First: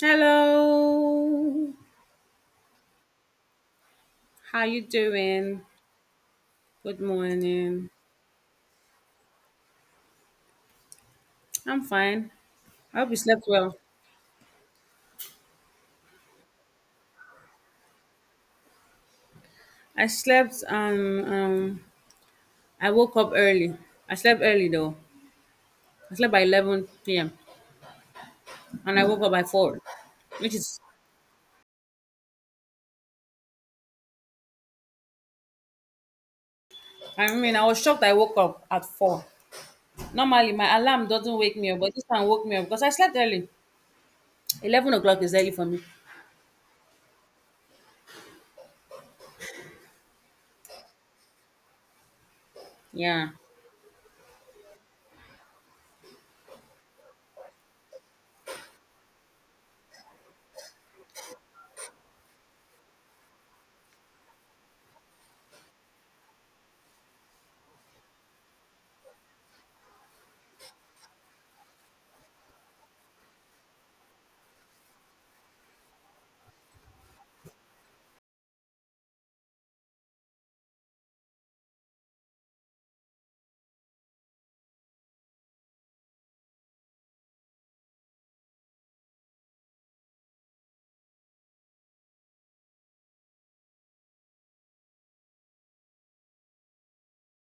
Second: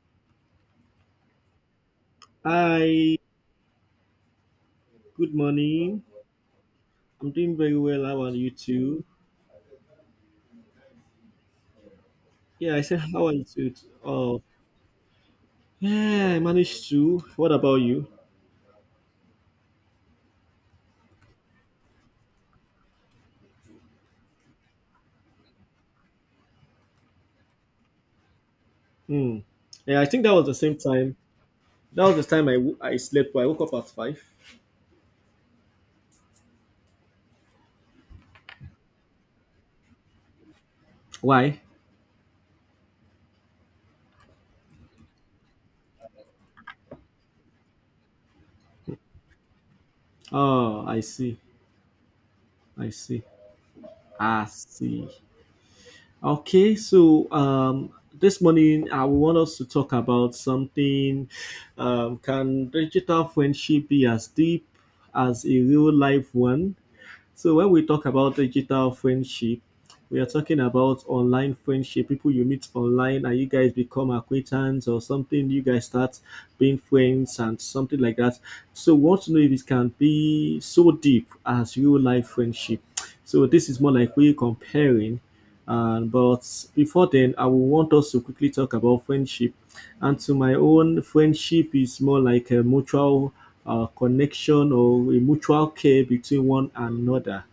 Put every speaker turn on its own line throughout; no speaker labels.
Hello.
Hi,
How you
good
doing?
morning.
Good
I'm doing very
morning.
well. How are you too?
I'm fine.
Yeah, I
I
said,
hope you
how are
slept
you too?
well.
Oh, yeah, I managed to. What about you?
I slept I woke up early. I slept early though. I slept by 11 p.m. and I woke up
Hmm.
by 4,
Yeah, I think that was the
which
same
is
time. That was the time I slept, but I woke up at 5.
I mean, I was shocked I woke up at 4. Normally my alarm doesn't wake
Why?
me up, but this time woke me up because I slept early. 11 o'clock is early for me.
Oh, I see. I see.
Yeah.
I see. Okay, so this morning I want us to talk about something. Can digital friendship be as deep as a real life one? So when we talk about digital friendship, we are talking about online friendship, people you meet online and you guys become acquaintance or something, you guys start being friends and something like that. So we want to know if it can be so deep as real life friendship. So this is more like we comparing. And but before then, I will want us to quickly talk about friendship, and to my own, friendship is more like a mutual connection or a mutual care between one another.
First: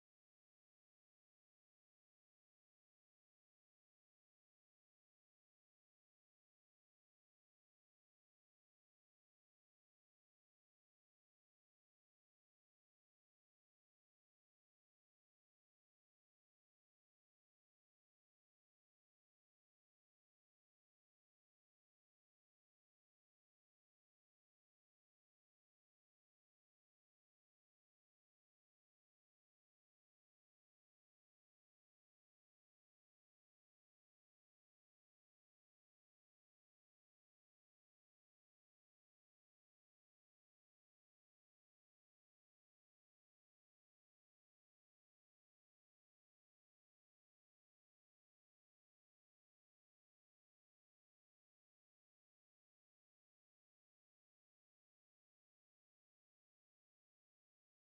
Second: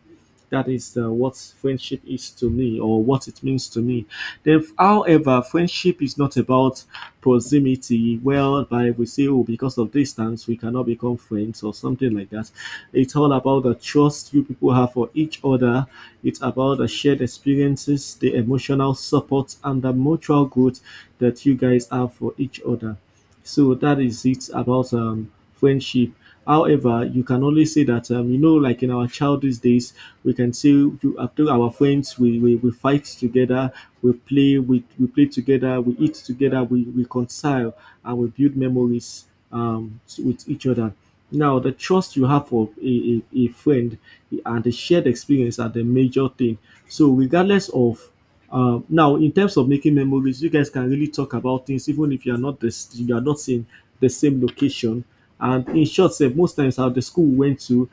That is what friendship is to me, or what it means to me. Then, however, friendship is not about proximity, whereby we say, oh, because of distance, we cannot become friends, or something like that. It's all about the trust you people have for each other. It's about the shared experiences, the emotional support, and the mutual growth that you guys have for each other. So that is it about friendship. However, you can only say that like in our child these days, we can say you after our friends, we fight together, we play, we play together, we eat together, we reconcile, and we build memories with each other. Now, the trust you have for a friend and the shared experience are the major thing. So, regardless of now, in terms of making memories, you guys can really talk about things, even if you are not the, s- you are not in the same location. And in short, sef, most times at the school we went to,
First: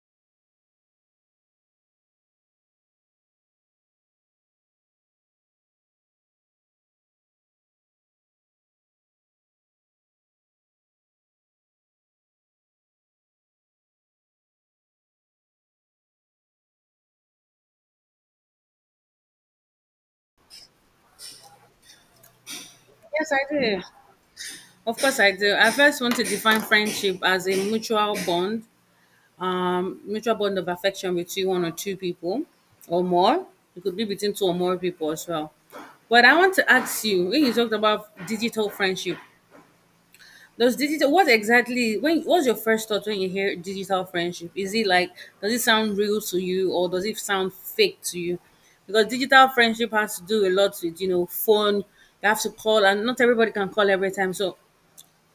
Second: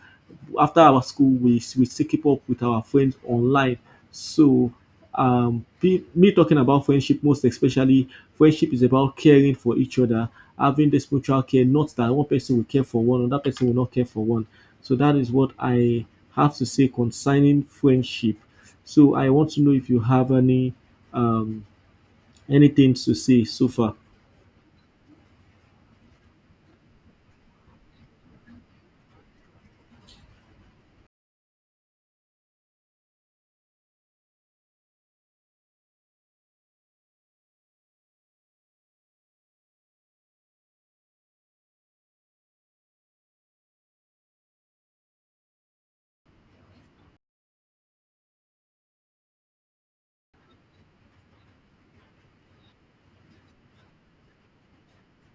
after our school, we still keep up with our friends online. So, me talking about friendship, most especially, friendship is about caring for each other, having this mutual care. Not that one person will care for one, another person will not care for one. So that is what I have to say concerning friendship. So I want to know if you have any um anything to
Yes,
say
I
so
do.
far.
Of course, I do. I first want to define friendship as a mutual bond of affection between one or two people or more. It could be between two or more people as well. But I want to ask you when you talked about digital friendship, does digital what exactly when what's your first thought when you hear digital friendship? Is it like does it sound real to you or does it sound fake to you? Because digital friendship has to do a lot with, you know, phone, you have to call and not everybody can call every time. So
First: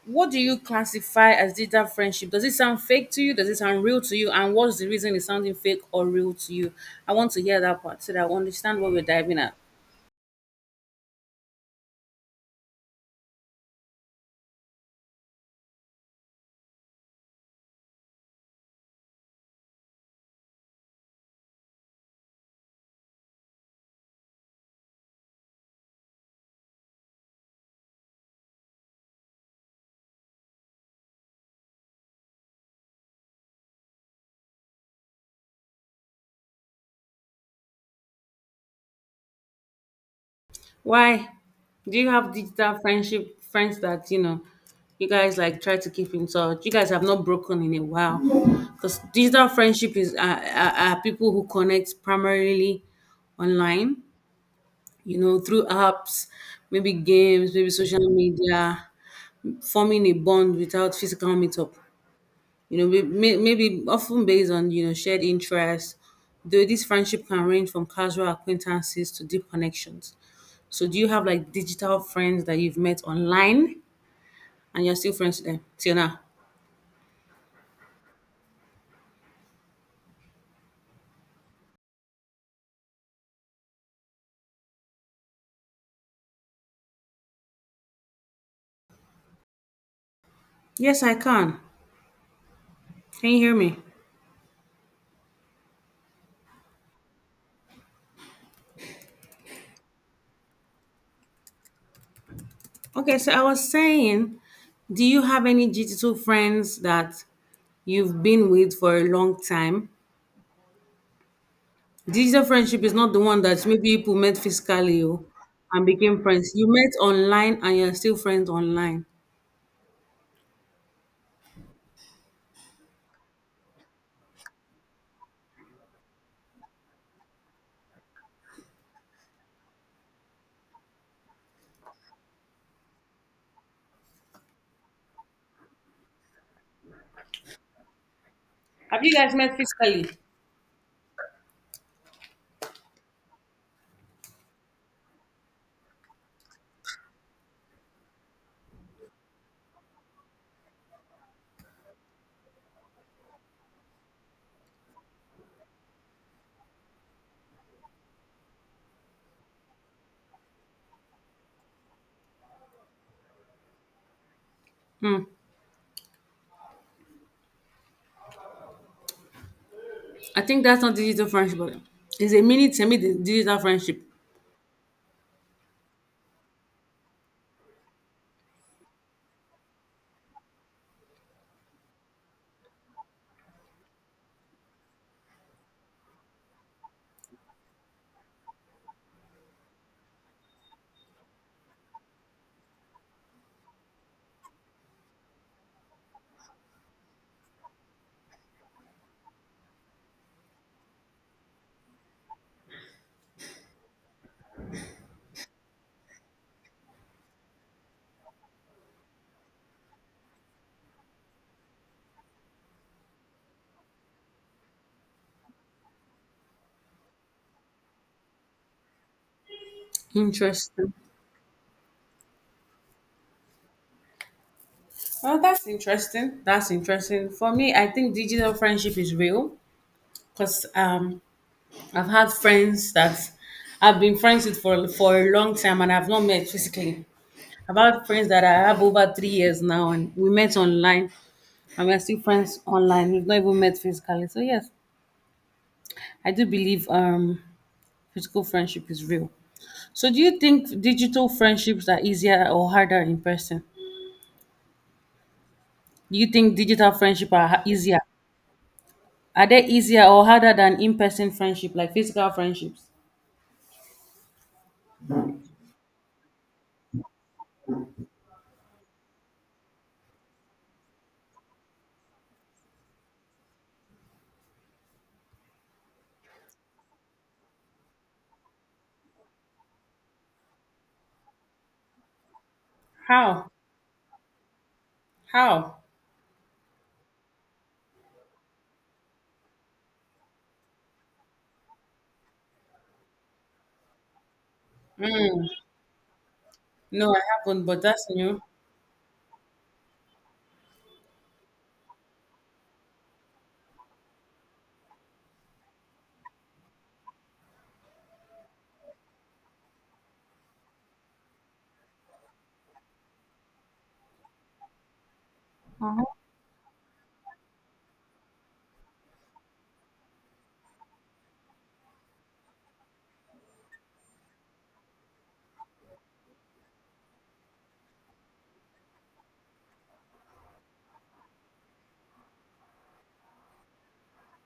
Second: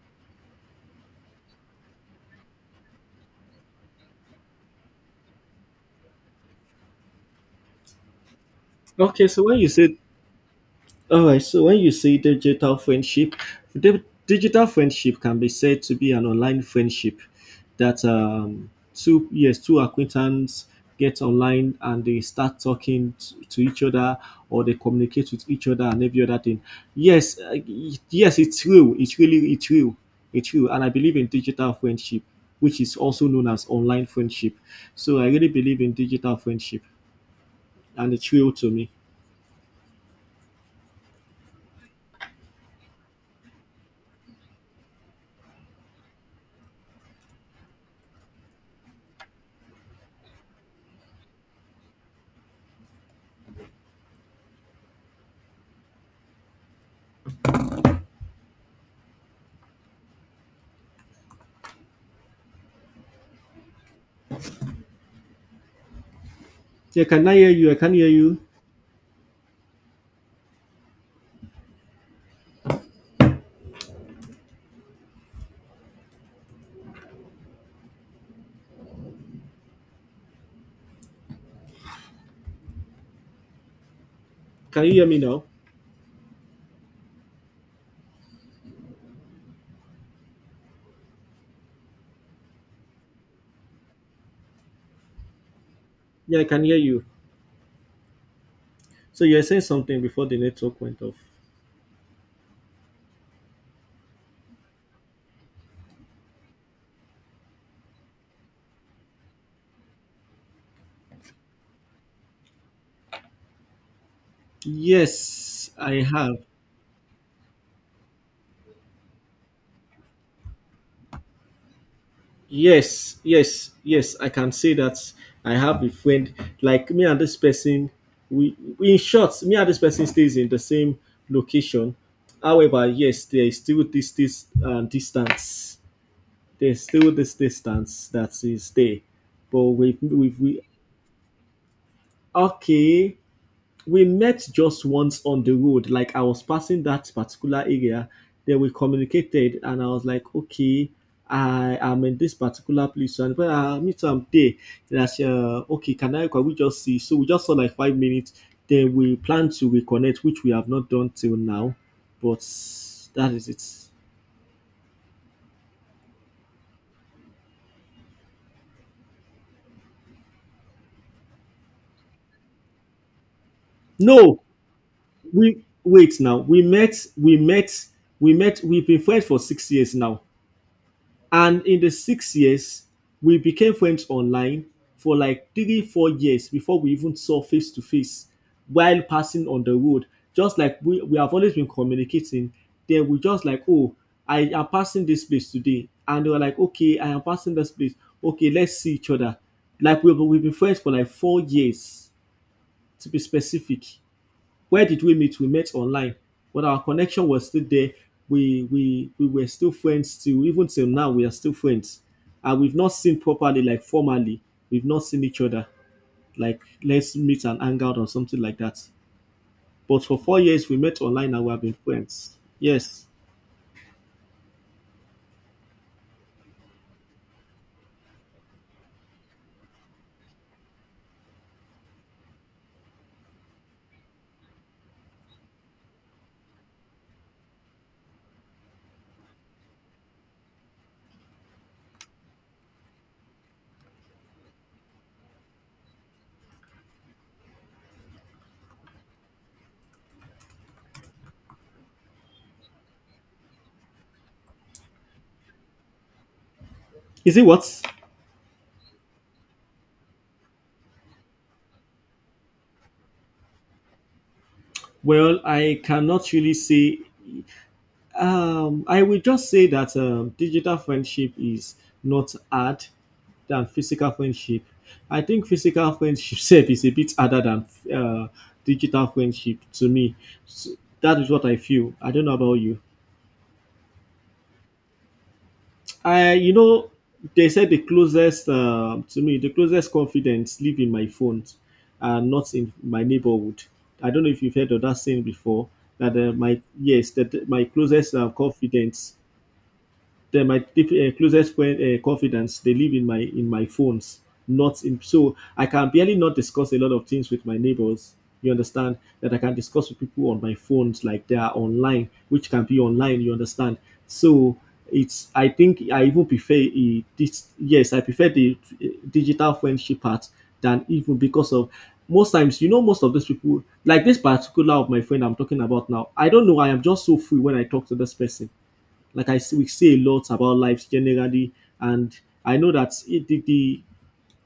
what do you classify as digital friendship? Does it sound fake to you? Does it sound real to you? And what's the reason it's sounding fake or real to you? I want to hear that part so that I understand what we're
Okay,
diving
so
at.
when you say All right, so when you say digital friendship, digital friendship can be said to be an online friendship that two, yes, two acquaintance get online and they start talking to each other or they communicate with each other and every other thing. Yes, yes, it's real. It's real. It's real, and I believe in digital friendship, which is also known as online friendship. So I really believe in digital friendship, and it's real to me.
Why? Do you have digital friendship friends that, you know, you guys like try to keep in touch? You guys have not broken in a while. Because digital friendship is are people who connect primarily online, you know, through apps, maybe games, maybe social media, forming a bond without physical meetup. You know, maybe often based on, you know, shared interests. Though this
Yeah,
friendship
can I
can
hear
range
you? I
from
can hear
casual
you.
acquaintances to deep connections. So do you have like digital friends that you've met online and you're still friends with them till now?
Can you hear me now?
Yes, I can. Can you hear me?
Yeah, I can hear you. So you were saying something before the network went off.
Okay, so I was saying, do you have any digital friends that you've been with for a long time? Digital friendship is not the one that maybe people met physically, oh,
Yes,
and
I
became
have.
friends. You met online and you're still friends online.
Yes, yes, yes. I can say that I have a friend, like me and this person. In short, me and this person stays in the same location. However, yes, there is still this distance. There's still this distance that is there,
Have you guys met
but we
physically?
we we okay. We met just once on the road, like I was passing that particular area, then we communicated and I was like, okay, I am in this particular place and when I meet am there, then I say, okay, can we just see? So we just saw like 5 minutes, then we plan to reconnect, which we have not done till now. But that is it.
Hmm. I think that's not digital friendship, but it's a mini semi digital friendship.
No, we wait now. We've been friends for 6 years now. And in the 6 years, we became friends online for like three, 4 years before we even saw face to face while passing on the road. Just like we have always been communicating, then we just like, oh, I am passing this place today. And they were like, okay, I am passing this place. Okay, let's see each other. Like we've been friends for like 4 years, to be specific. Where did we meet? We met online, but our connection was still there. We were still friends till even till now. We are still friends, and we've not seen properly, like formally. We've not seen each other, like let's meet and hang out or something like that. But for 4 years, we
Interesting.
met online and we have been friends. Yes.
Oh, that's interesting. That's interesting. For me, I think digital friendship is real because I've had friends that I've been friends with for a long time and I've not met physically. I've had friends that I have over 3 years now and we met online and we're still friends online. We've not even met physically. So yes, I do believe physical friendship is real. So, do you think digital friendships are easier or harder in person? Do you think digital friendship
Is it
are
what?
ha- easier? Are they easier or harder than in-person friendship, like physical friendships?
Well, I cannot really say. I will just say that digital friendship is not hard than physical friendship. I think physical friendship self is a bit harder than digital friendship to me. So that is what I feel. I don't know about you.
How? How?
I, you know, they said the closest to me, the closest confidence live in my phone, and not in my neighborhood. I don't know if you've heard of that saying
Mm.
before. That my,
No,
yes,
I
that my
haven't, but that's
closest
new.
confidence. Then my closest friend, confidants, they live in my phones, not in. So I can barely not discuss a lot of things with my neighbors. You understand that I can discuss with people on my phones, like they are online, which can be online. You understand? So it's. I think I even prefer a, this. Yes, I prefer the digital friendship part than, even because of most times, you know, most of these people, like this particular of my friend I'm talking about now, I don't know. I am just so free when I talk to this person, like we say a lot about life generally, and I know that it,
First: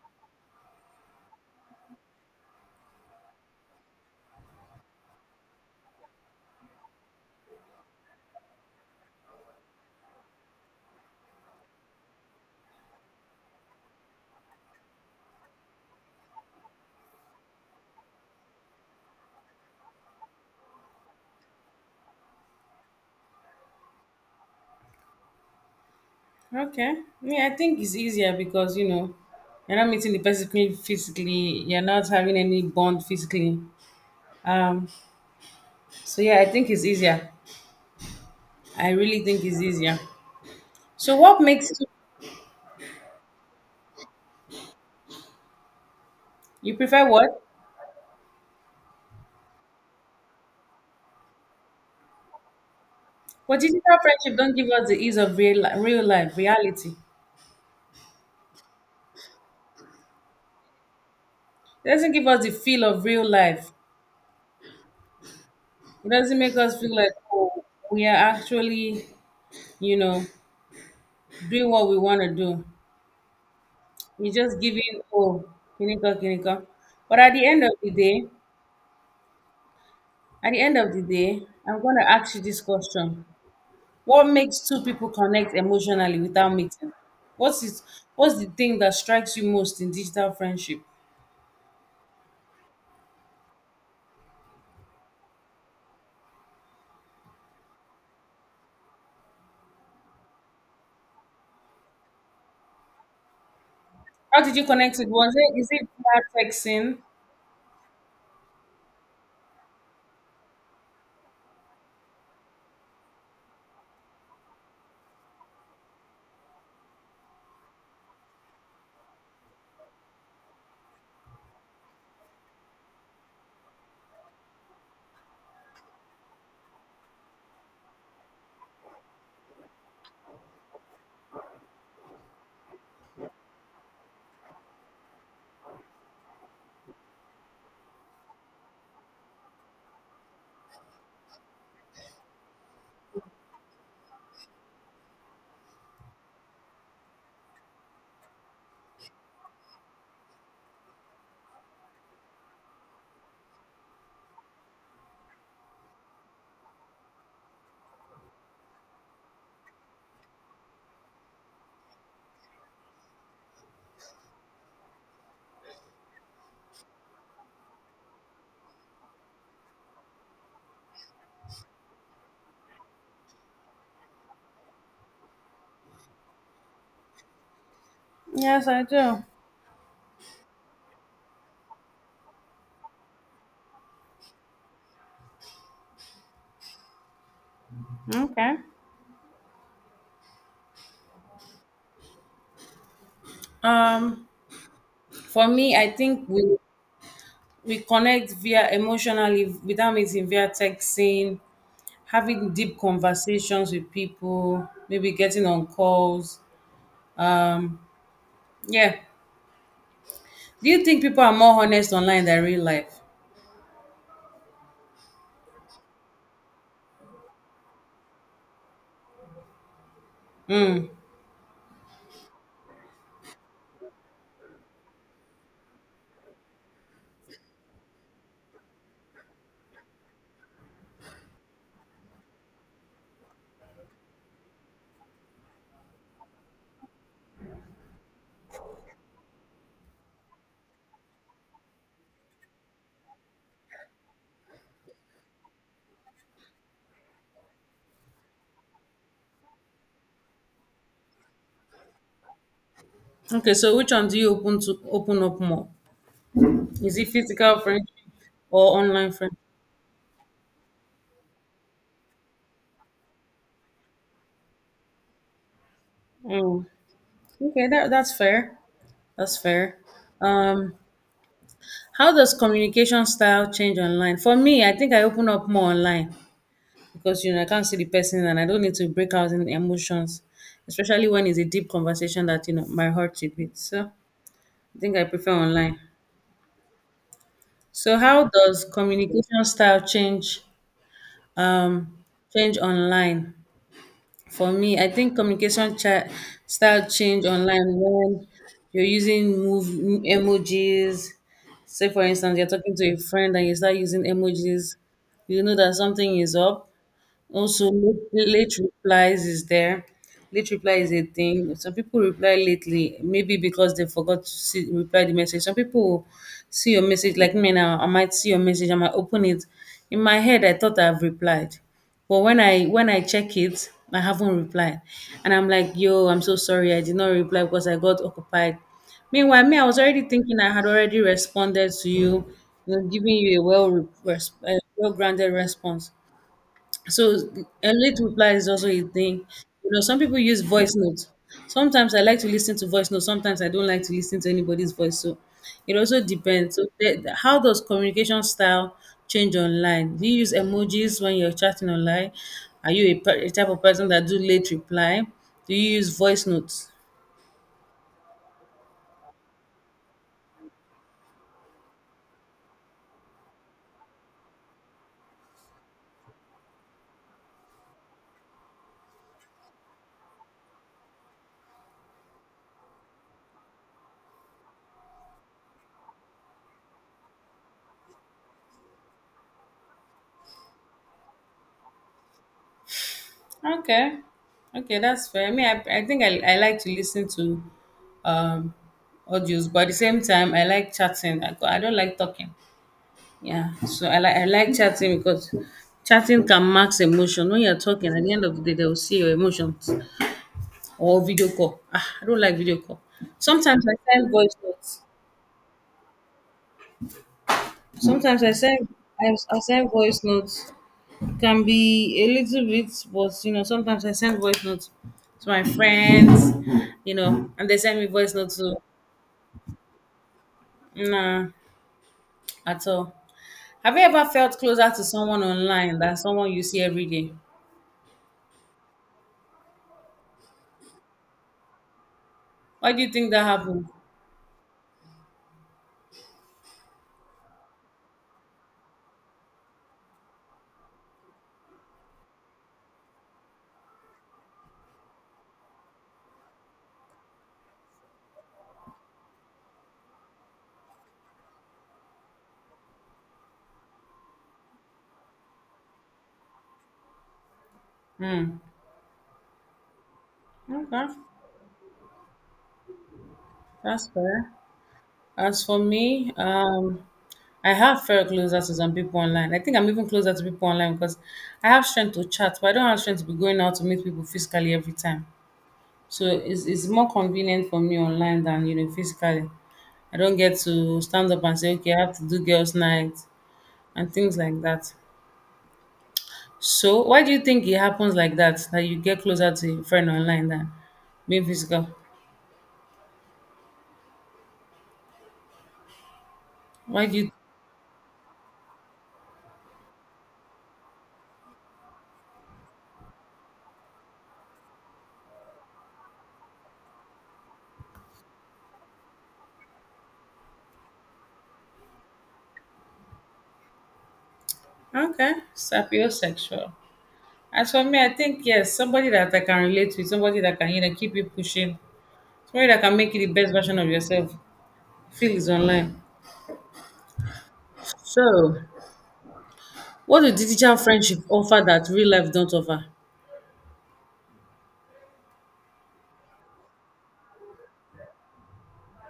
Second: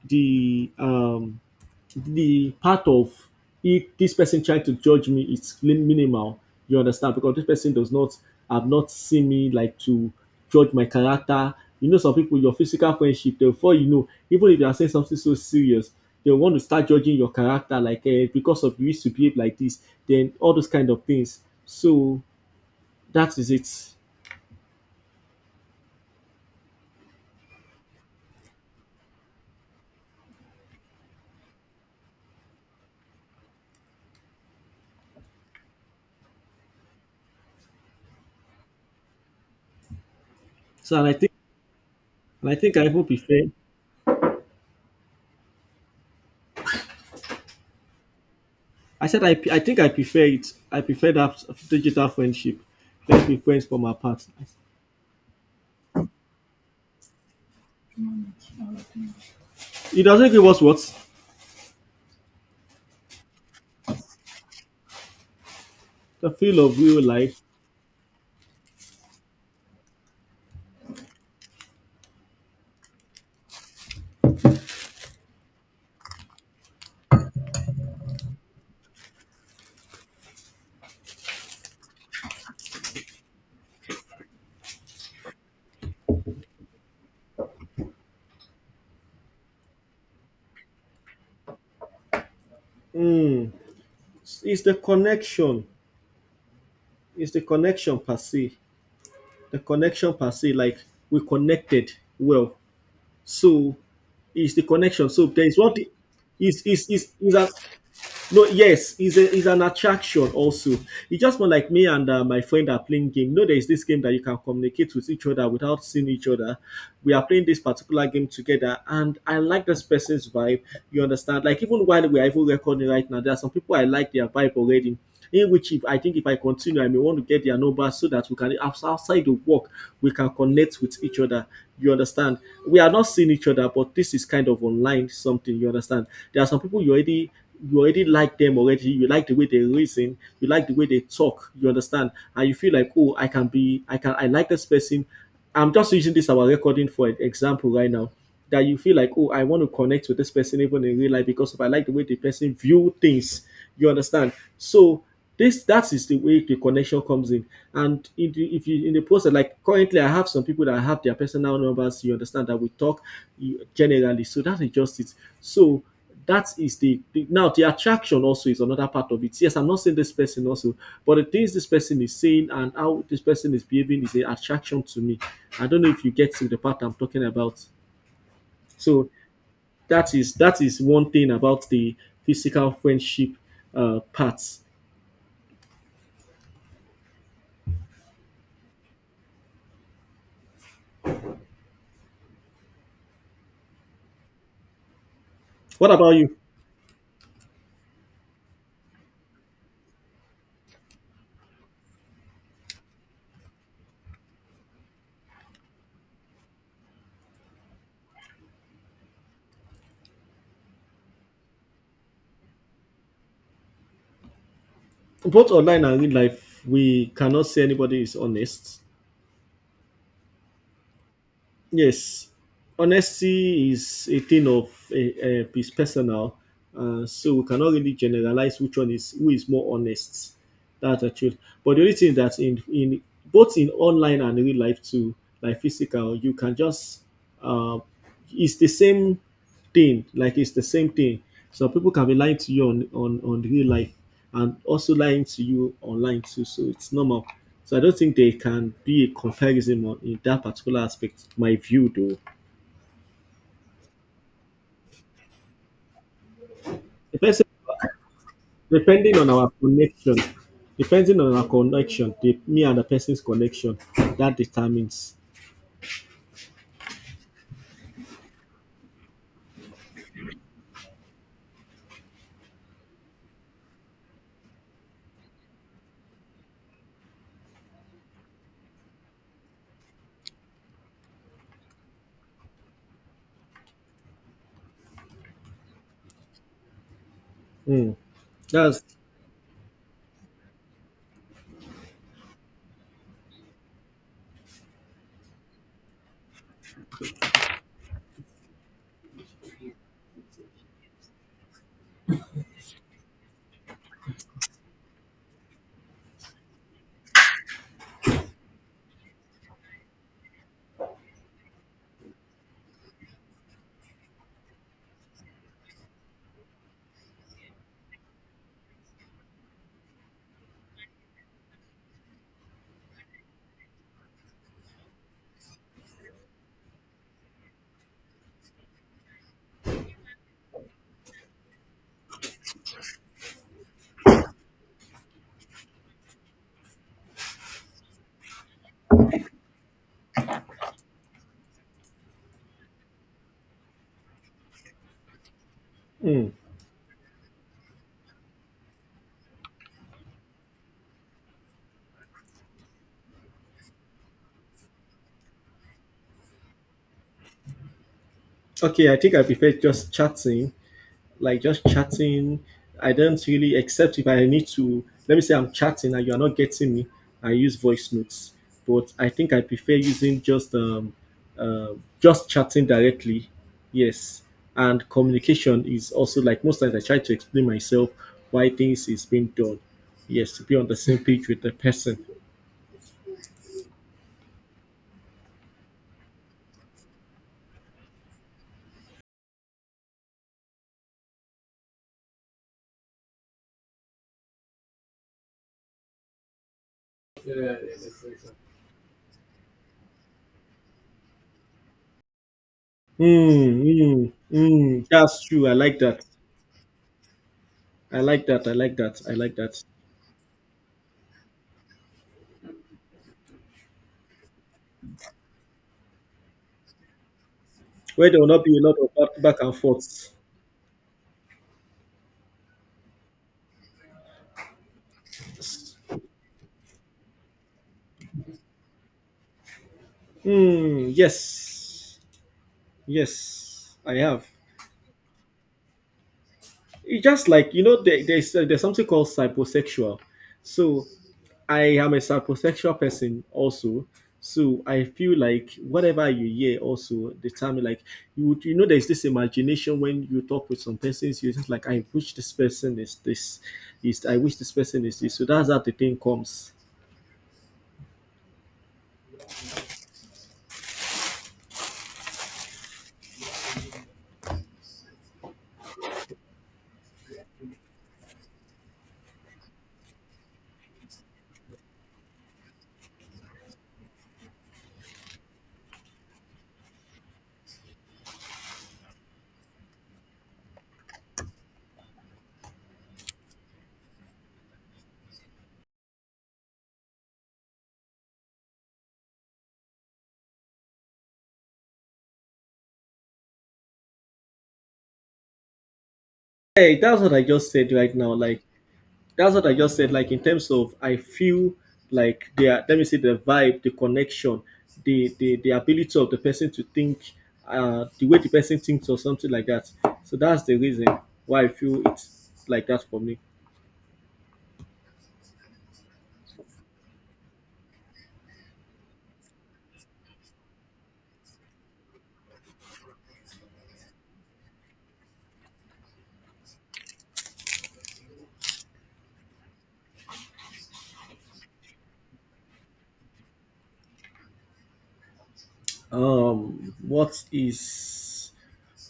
the um the part of if this person trying to judge me is minimal, you understand, because this person does not have not seen me like to judge my character. You know, some people your physical friendship, therefore, you know, even if you are saying something so serious, they want to start judging your character like eh, because of you used to behave like this, then all those kind of things. So that is it.
Okay. Yeah, I think it's easier because you know you're not meeting the person physically. You're not having any bond physically. Um. So yeah, I think it's easier. I really think it's easier.
so and i
So
think
what makes
And I think I even prefer.
you prefer what?
I said I think I prefer it. I prefer that digital friendship. Let's be
But
friends
digital
from apart.
friendship don't give us the ease of real life reality.
It doesn't give us what,
It doesn't give us the feel of real life. It
the
doesn't make
feel of
us feel
real
like,
life.
oh, we are actually, you know, doing what we want to do. We just giving, oh, kinika kinika. But at the end of the day, at the end of the day, I'm gonna ask you this question: What makes two people connect emotionally without meeting? What's it? What's the thing that strikes you most in digital friendship?
Mm. It's the connection. It's the connection per se. The connection per se. Like we connected well. So
How
it's
did
the
you connect it?
connection. So
Was
there is
it, is
one thing.
it via
Is is
texting?
is is that, no, yes, is a is an attraction also. It's just more like me and my friend are playing game. You know, there is this game that you can communicate with each other without seeing each other. We are playing this particular game together, and I like this person's vibe. You understand? Like even while we are even recording right now, there are some people I like their vibe already. In which, if I think if I continue, I may want to get their number so that outside the work we can connect with each other. You understand? We are not seeing each other, but this is kind of online something. You understand? There are some people you already, like them already. You like the way they reason. You like the way they talk. You understand, and you feel like, oh, I can be, I can, I like this person. I'm just using this our recording for an example right now. That you feel like, oh, I want to connect with this person even in real life, because if I like the way the person view things, you understand. So this that is the way the connection comes in. And in the, if you in the process, like currently, I have some people that have their personal numbers. You understand that we talk generally. So that is just it. So that is the now the attraction also is another part of it. Yes, I'm not saying this person also, but the things this person is saying and how this person is behaving is an attraction to me. I don't know if you get to the part I'm talking about.
Yes, I
So
do.
that is one thing about the physical friendship parts.
Okay. Um, for me,
What
I
about
think
you?
we connect via emotionally without meeting via texting, having deep conversations with people, maybe getting on calls. Um, yeah. Do you think people are more honest online than real life?
Both online and in life, we cannot say anybody is honest. Yes, honesty is a thing of is personal. So we cannot really generalize which one is who is more honest. That's the truth. But the only thing that in both in online and real life too, like physical, you can just uh, it's the same thing, like it's the same thing. So people can be lying to you on on real life, and also lying to you online too. So it's normal. So I don't think there can be a comparison on in that particular aspect. My view, though,
Okay, so which one do you open to open up more? Is it
the person
physical friendship or online
depending on
friendship?
our connection, depending on our connection, me and the person's connection, that determines.
Mm. Okay, that's fair. That's fair. Um, How does communication style change online? For me, I think I open up more online because you know I can't see the person and I don't need to break out in emotions, especially when it's a deep conversation that you know my heart is beat. So I think I prefer online.
Mm,
So how does
that's
communication style change um online? For me, I think style change online when you're using move emojis. Say, for instance, you're talking to a friend and you start using emojis, you know that something is up. Also, late replies is there. Late reply is a thing. Some people reply lately, maybe because they forgot to reply the message. Some people will see your message, like me now. I might see your message, I might open it. In my head, I thought I've replied, but when I check it, I haven't replied, and I'm like, yo, I'm so sorry, I did not reply because I got occupied. Meanwhile, me, I was already thinking I had already responded to you, you know, giving you a well grounded response. So a late reply is also a thing. You know, some people use voice notes. Sometimes I like to listen to voice notes. Sometimes I don't like to listen to anybody's voice. So it also
mm.
depends. So how does communication style change online? Do you use emojis when you're chatting online? Are you a, a type of person that do late reply? Do you use voice notes?
okay. I think I prefer just chatting like just chatting. I don't really, except if I need to, let me say I'm chatting and you're not getting me, I use voice notes. But I think I prefer using uh, just chatting directly. Yes, and communication is also like most times I try to explain myself why things is being done. Yes, to be on the same page with the person.
Okay, okay, that's fair. I mean, I think I like to listen to um audios, but at the same time, I like chatting. I don't like talking. Yeah, so I I like chatting because chatting can mask emotion. When you're talking, at the end of the day, they will see your emotions or video call. Ah, I don't like video call.
Mm,
Sometimes I send
mm,
voice notes.
mm. That's true. I like that. I
Sometimes
like
I
that. I
send
like that. I
I,
like
I
that.
send voice notes. Can be a little bit, but you know, sometimes I send voice notes to my friends, you know, and they send me
Where
voice
there will
notes
not be
too.
a lot of back and forth.
Nah, at all. Have you ever felt closer to someone online than someone you see every day?
Hmm. Yes.
Why do you think that happened?
Yes, I have. It's just like you know, there's something called cyposexual. So I am a cyposexual person also. So I feel like whatever you hear also determine like you know there's this imagination when you talk with some persons you're just like I wish this person is this is I wish this person is this. So that's how the thing comes.
Hmm. Okay, that's fair. As for me, I have felt closer to some people online. I think I'm even closer to people online because I have strength to chat, but I don't have strength to be going out to meet people physically every time. So it's more convenient for me online than you know physically. I don't get to stand up and say, okay, I have to do girls' night and things like that. So why do you think it happens like that? That you get closer to your friend online than being physical?
Hey,
Why do
that's
you?
what I just said right now. Like that's what I just said. Like in terms of, I feel like their let me say the vibe, the connection, the ability of the person to think, the way the person thinks or something like that. So that's the reason why I feel it's like that for me.
Okay, sapiosexual. As for me, I think yes, somebody that I can relate with, somebody that can, you know, keep you pushing, somebody that can make you the best version of yourself. Feel is online. So, what do digital friendship offer that real life don't offer?
What is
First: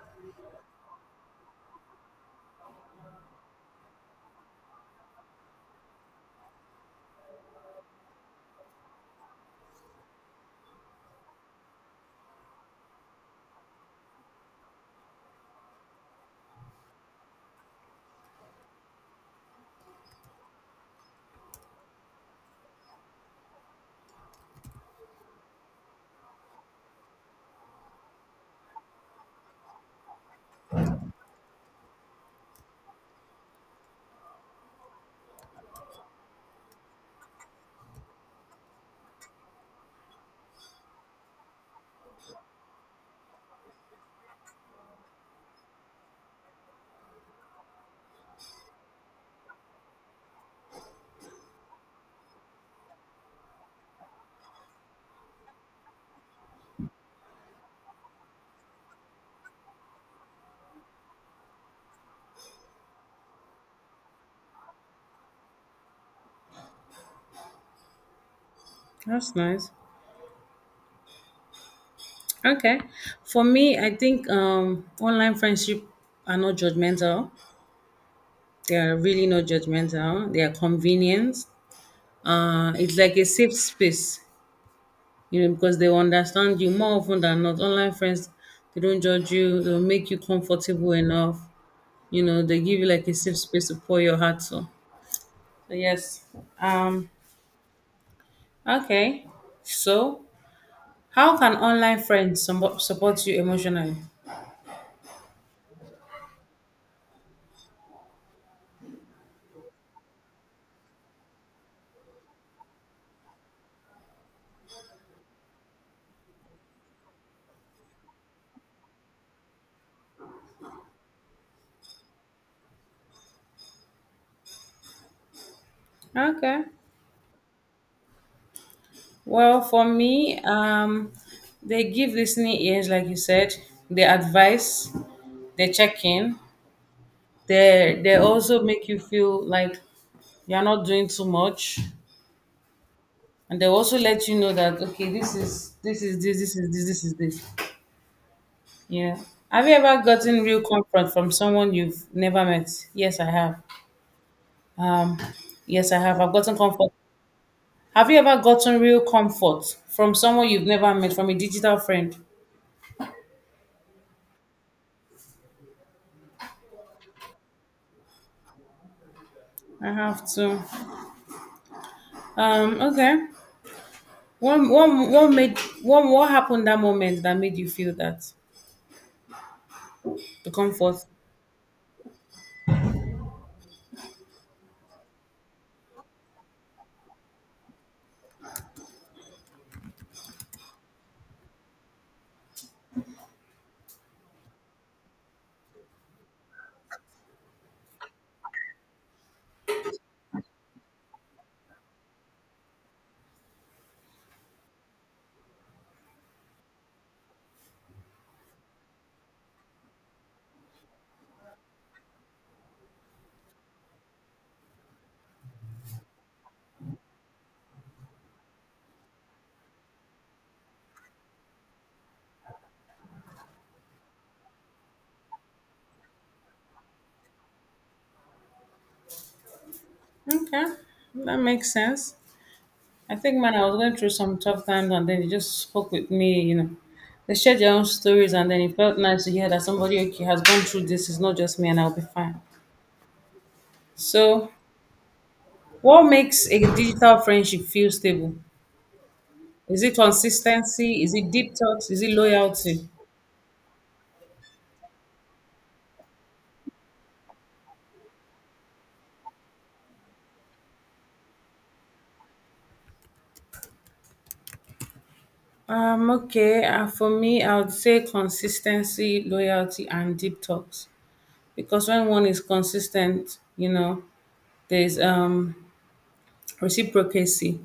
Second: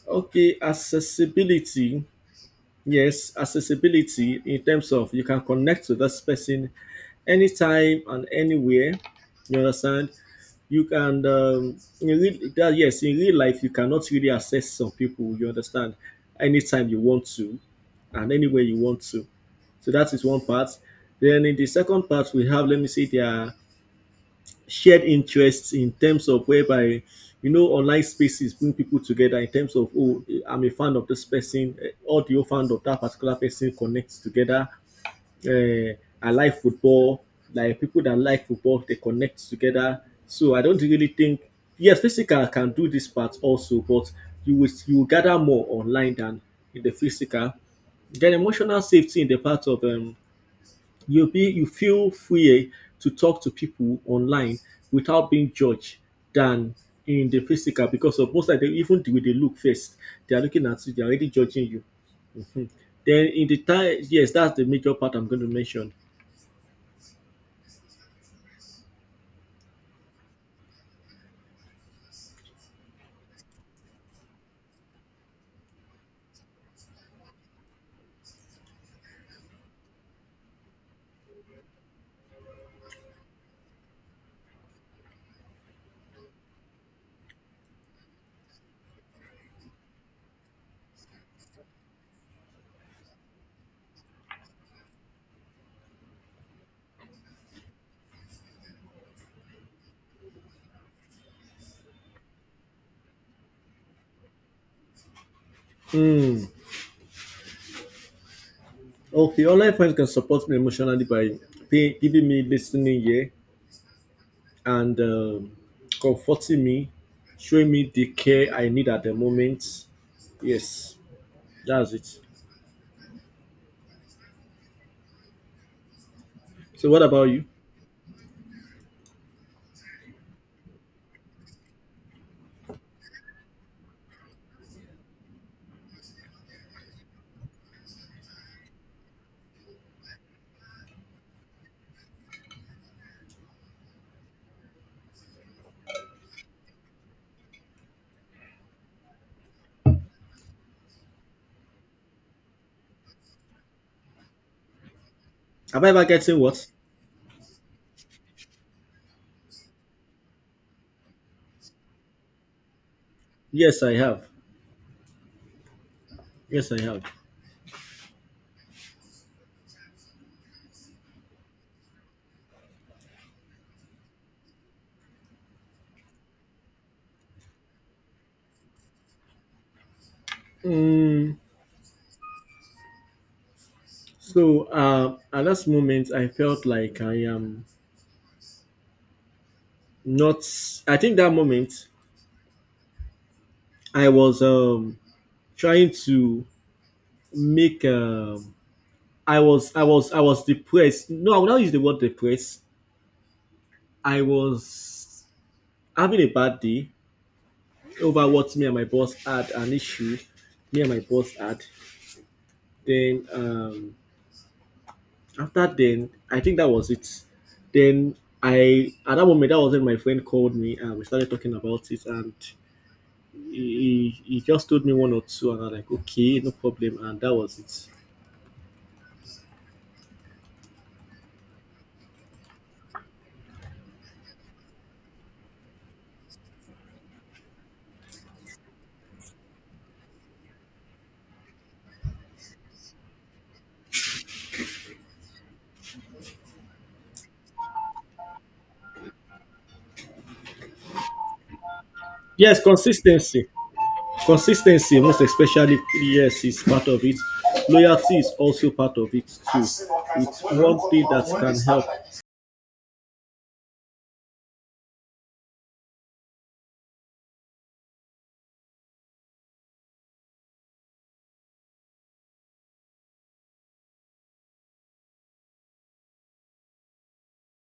okay accessibility? Yes, accessibility in terms of you can connect to this person anytime and anywhere. You understand? You can in yes, in real life you cannot really access some people. You understand? Anytime you want to, and anywhere you want to. So that is one part. Then in the second part we have, let me see, there shared interests in terms of whereby you know online spaces bring people together in terms of oh, I'm a fan of this person, audio fan of that particular person, connects together. uh, I like football, like people that like football, they connect together. So I don't really think, yes, physical can do this part also, but you will gather more online than in the physical. Then emotional safety in the part of you be you feel free, to talk to people online without being judged than in the physical, because of most of them even the way they look first, they are looking at you, they're already judging you. Then in the time, yes, that's the major part I'm going to mention.
That's nice. Okay. For me, I think online friendship are not judgmental. They are really not judgmental. They are convenient. It's like a safe space, you know, because they will understand you more often than not. Online friends, they don't judge you, they'll make you comfortable enough. You know, they give you like a safe space to pour your heart to. So yes. Um, okay. So how can online friends support you emotionally?
Hmm. Okay, online friends can support me emotionally by giving me listening ear and comforting me, showing me the care I need at the moment. Yes, that's it.
Okay.
So what about you?
Well, for me, they give listening ears, like you said. They advise, they check in. They also make you feel like you're not doing too much. And they also let you know that, okay, this is this is this, this is this, this is this. Yeah, have you ever gotten real comfort from someone you've never met? Yes, I have. um
Have I
yes, I
ever
have, I've
gotten
gotten
what?
comfort. Have you ever gotten real comfort from someone you've never met, from a digital friend?
Yes, I have. Yes, I have.
I have to. Okay. What made, what happened that moment that made you feel that, the comfort?
Mm, so at that moment, I felt like I am not. I think that moment, I was trying to make. I was depressed. No, I will not use the word depressed. I was having a bad day over what me and my boss had an issue. Me and my boss had. Then after then, I think that was it. Then I at that moment, that was when my friend called me and we started talking about it, and he just told me one or two, and I'm like, okay, no problem, and that was it.
Okay, that makes sense. I think, man, I was going through some tough times and then they just spoke with me, you know. They shared their own stories and then it felt nice to hear that somebody, okay, has gone through this. It's not just me and I'll be fine. So, what makes a digital friendship feel stable? Is it consistency? Is it deep talks? Is it
Yes,
loyalty?
consistency. Consistency, most especially, yes, is part of it. Loyalty is also part of it too. It's one thing that can help.
Okay. For me, I would say consistency, loyalty, and deep talks. Because when one is consistent, you know, there's reciprocacy.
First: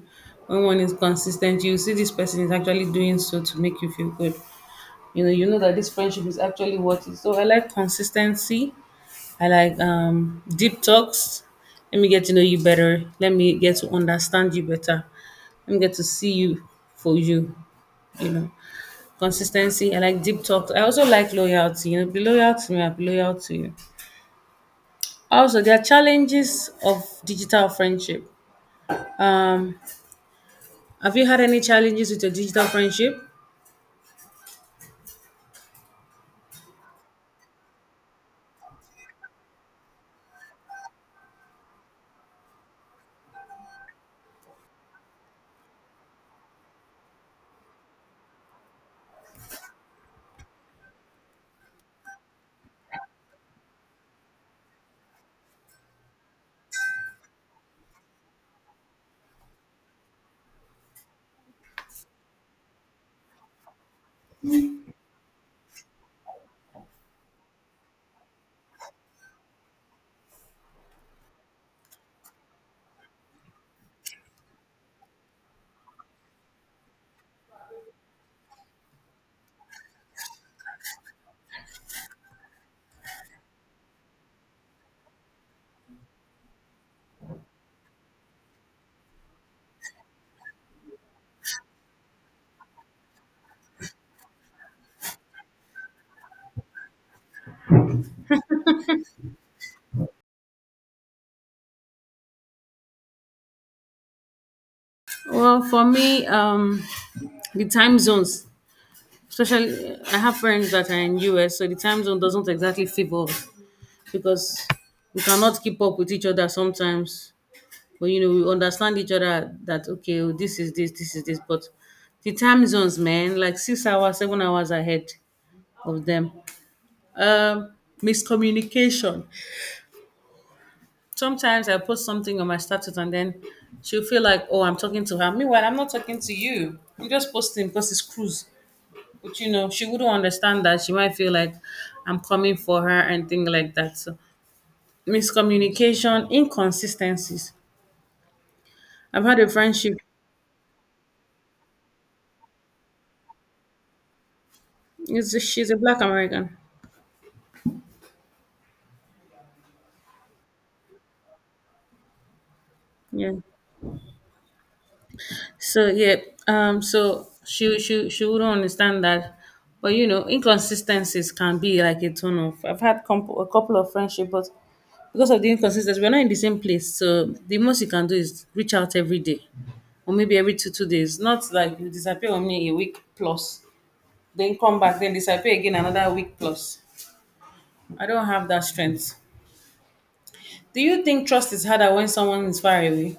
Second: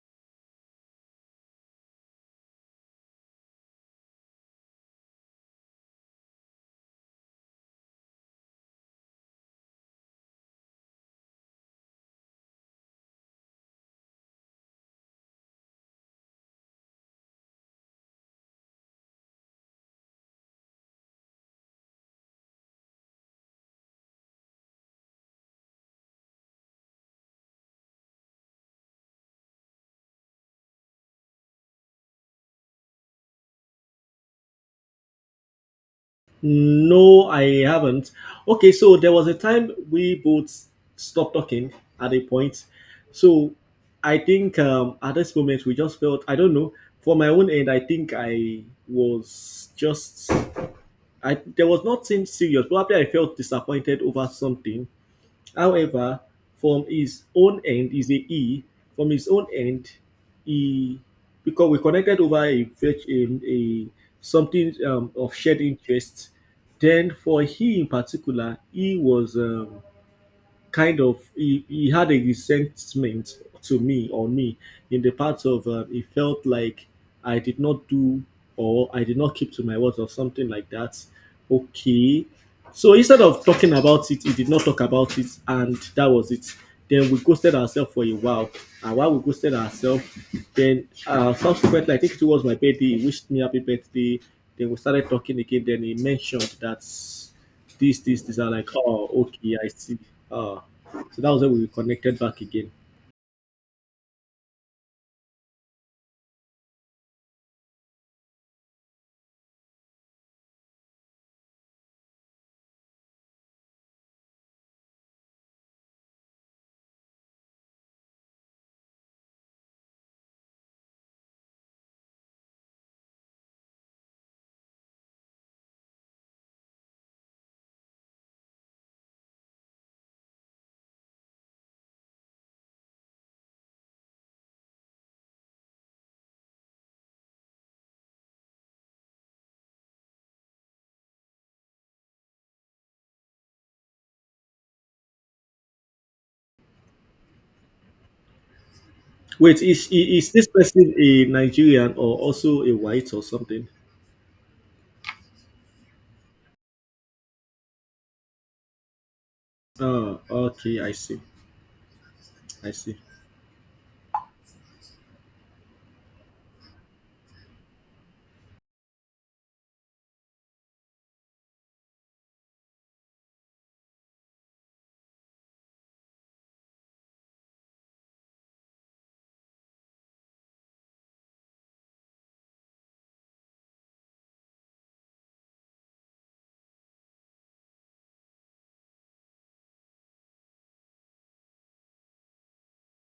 When one is consistent, you see this person is actually doing so to make you feel good. You know, you know that this friendship is actually worth it. So I like consistency. I like deep talks. Let me get to know you better, let me get to understand you better, let me get to see you for you, you know. Consistency, I like deep talks, I also like loyalty. You know, be loyal to me, I'll be loyal to you. Also, there are challenges of digital friendship. Um, have you had any challenges with your digital friendship?
No, I haven't. Okay, so there was a time we both stopped talking at a point. So I think at this moment we just felt I don't know. For my own end, I think I was just I there was nothing serious. Probably I felt disappointed over something. However, from his own end is a he. From his own end, he, because we connected over a something, of shared interest. Then for he in particular, he was. Kind of he had a resentment to me on me in the part of, he felt like I did not do, or I did not keep to my words or something like that. Okay. So instead of talking about it, he did not talk about it, and that was it. Then we ghosted ourselves for a while. And while we ghosted ourselves, then subsequently, I think it was my birthday, he wished me happy birthday. Then we started talking again. Then he mentioned that this, this, this. I'm like, oh, okay, I see. Oh. So that was when we connected back again.
Well, for me, the time zones, especially I have friends that are in US, so the time zone doesn't exactly favor us because we cannot keep up with each other sometimes. But you know, we understand each other that okay, oh, this is this, this is this. But the time zones, man, like 6 hours, 7 hours ahead of them. Um, miscommunication. Sometimes I post something on my status and then she'll feel like, oh, I'm talking to her. Meanwhile, I'm not talking to you, I'm just posting because it's cruise. But you know, she wouldn't understand that. She might feel like I'm coming for her and things like that. So miscommunication, inconsistencies. I've had a
Wait, is
friendship.
is this person a Nigerian or also a white or something?
It's, she's a black American.
Oh, okay, I see. I see.
Yeah. So yeah, so she would not understand that, but you know, inconsistencies can be like a turn off. I've had a couple of friendship, but because of the inconsistencies, we're not in the same place. So the most you can do is reach out every day, or maybe every two days. Not like you disappear on me a week plus, then come back, then disappear again another week plus. I don't have that strength. Do you think trust is harder when someone is far away?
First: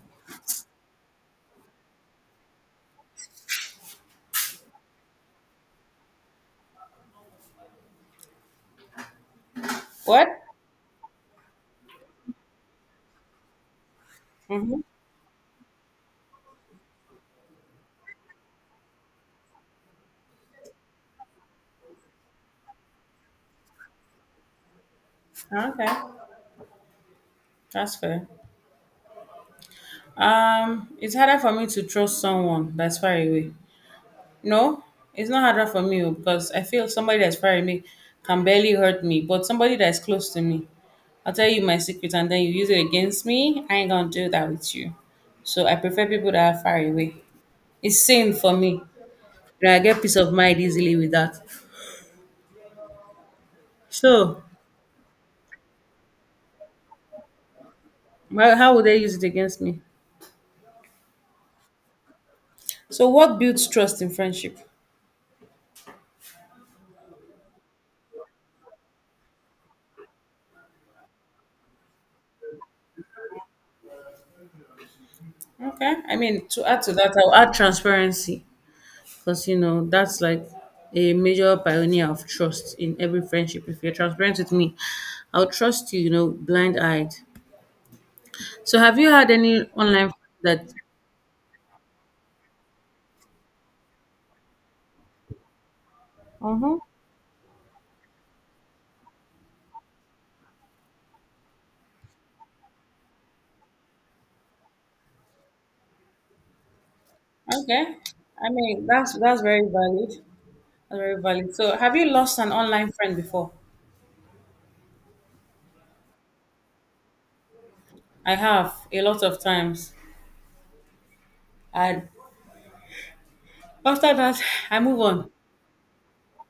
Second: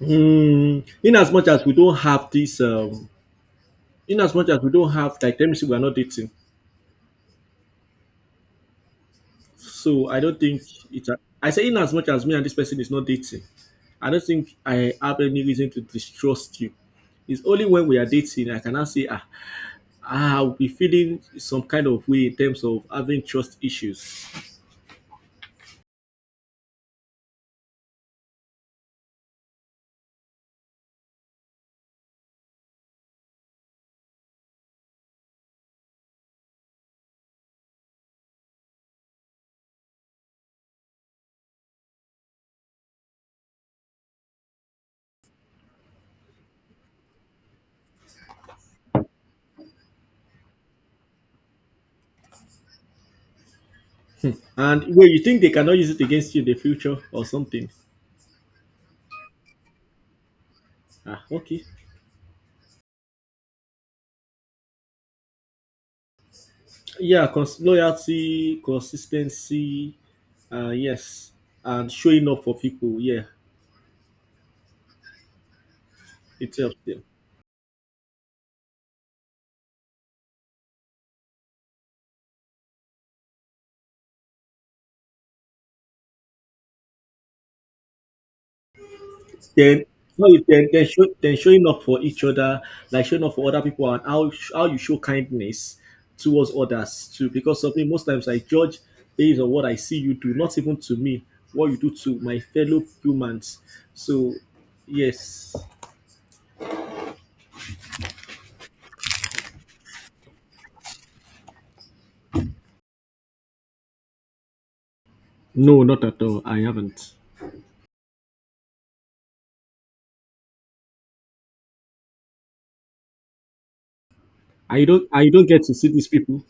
Hmm. In as much as we don't have this, in as much as we don't have, like, let me see, we are not dating. So I
What?
don't think it's. A, I say in as much as me and this person is not dating, I don't think
Mm-hmm.
I have any reason to distrust you. It's only when we are dating I cannot say ah, ah, I'll be feeling some kind of way in terms of having trust issues.
Ah, okay, that's fair. It's harder for me to trust someone that's far away. No, it's not harder for me, oh, because I feel somebody that's far away can barely hurt me, but somebody that's close to me, I'll tell you my secret and then you use it against me. I ain't gonna do that with you. So I prefer people that are far away. It's sane for me. You know, I get peace of mind easily with that. So
And where you think they cannot use it against you in the future or something.
how would they use it against me?
Ah, okay.
So what builds trust in friendship?
Yeah, loyalty, consistency, yes, and showing up for people. Yeah,
Okay, I mean,
it
to
helps
add to
them.
that, I'll add transparency. Because, you know, that's like a major pioneer of trust in every friendship. If you're transparent with me, I'll trust you, you know, blind eyed. So, have you had any
Then
online
so
friends
if then
that?
then, show, then showing up for each other, like showing up for other people, and how you show kindness towards
Mm-hmm.
others too, because something most times I judge based on what I see you do, not even to me, what you do to my fellow humans. So yes.
Okay. I mean, that's very valid. That's very valid. So, have you lost an online friend before?
No, not at all, I haven't.
I have, a lot of times. And after that, I move
I
on.
don't get to see these people.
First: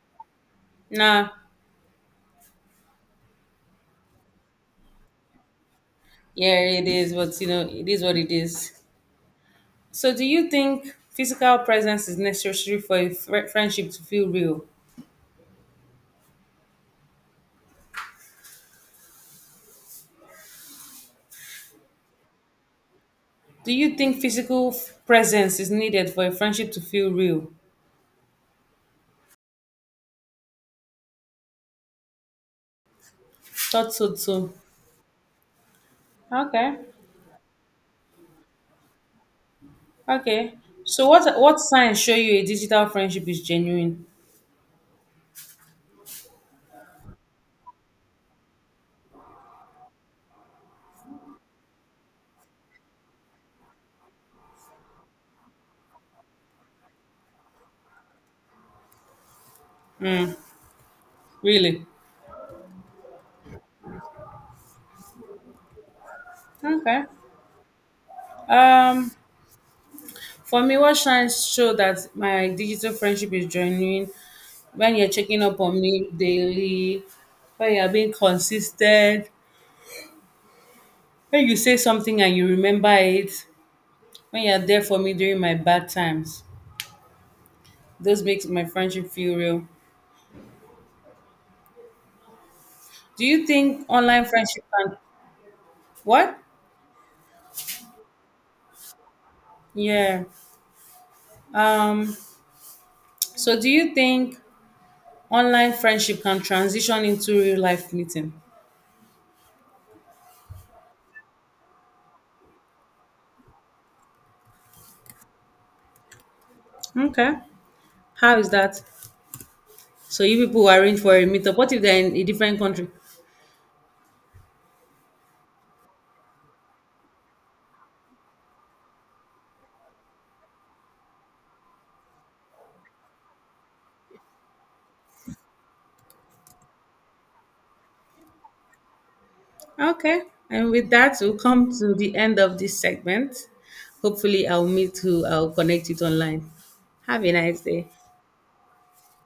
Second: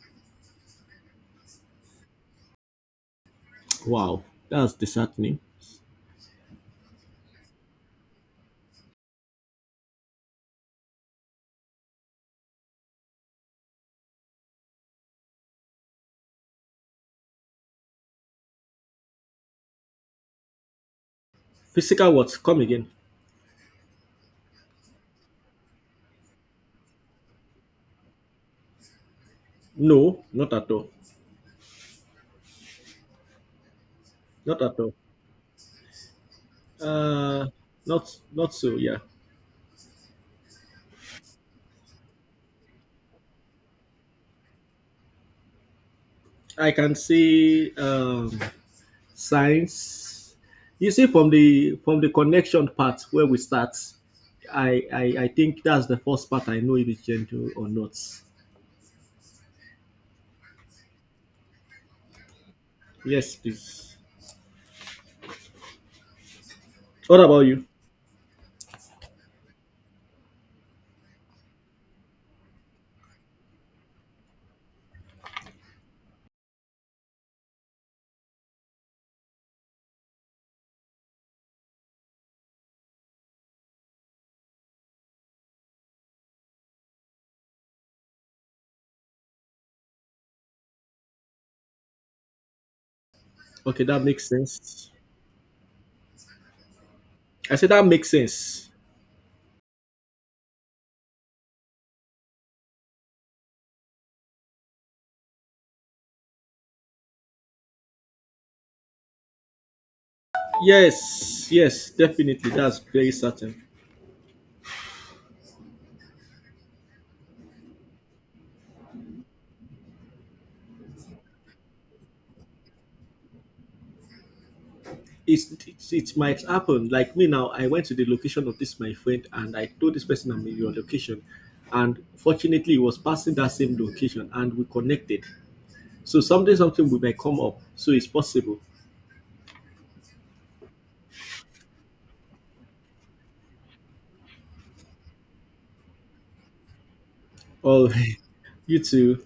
Nah,
Wow, that's disheartening.
yeah, it is. But you know, it is what it is. So, do you think physical presence is necessary for a friendship to feel real?
Physical what come again?
Do you think physical presence is needed for a friendship to feel real?
No, not at all.
Thought so too.
Not at all.
Okay,
uh Not not so, yeah.
okay. So, what signs show you a digital friendship is genuine?
I can see signs. You see, from the connection part where we start, I think that's the first part. I know if it's gentle or not.
Really?
Yes, please.
Okay.
What about you?
Um, for me, what signs show that my digital friendship is genuine? When you're checking up on me daily, when you're being consistent, when you say something and you remember it, when you're there for me during my bad times, those makes my friendship feel real. Do you
Okay,
think
that
online
makes
friendship
sense.
can, what?
I said that makes sense.
Yeah. Um so do you think online friendship can transition into real life meeting?
Yes, yes, definitely. That's very certain.
Okay. How is that? So you people who arrange for a meetup, what if they're in a different country?
It's it might happen. Like me now, I went to the location of this my friend, and I told this person I'm in your location, and fortunately, he was passing that same location, and we connected. So someday, something will may come up. So it's possible.
Okay. And with that, we'll come to the end of this segment. Hopefully, I'll meet who I'll connect with online. Have a nice
All
day.
right, you too.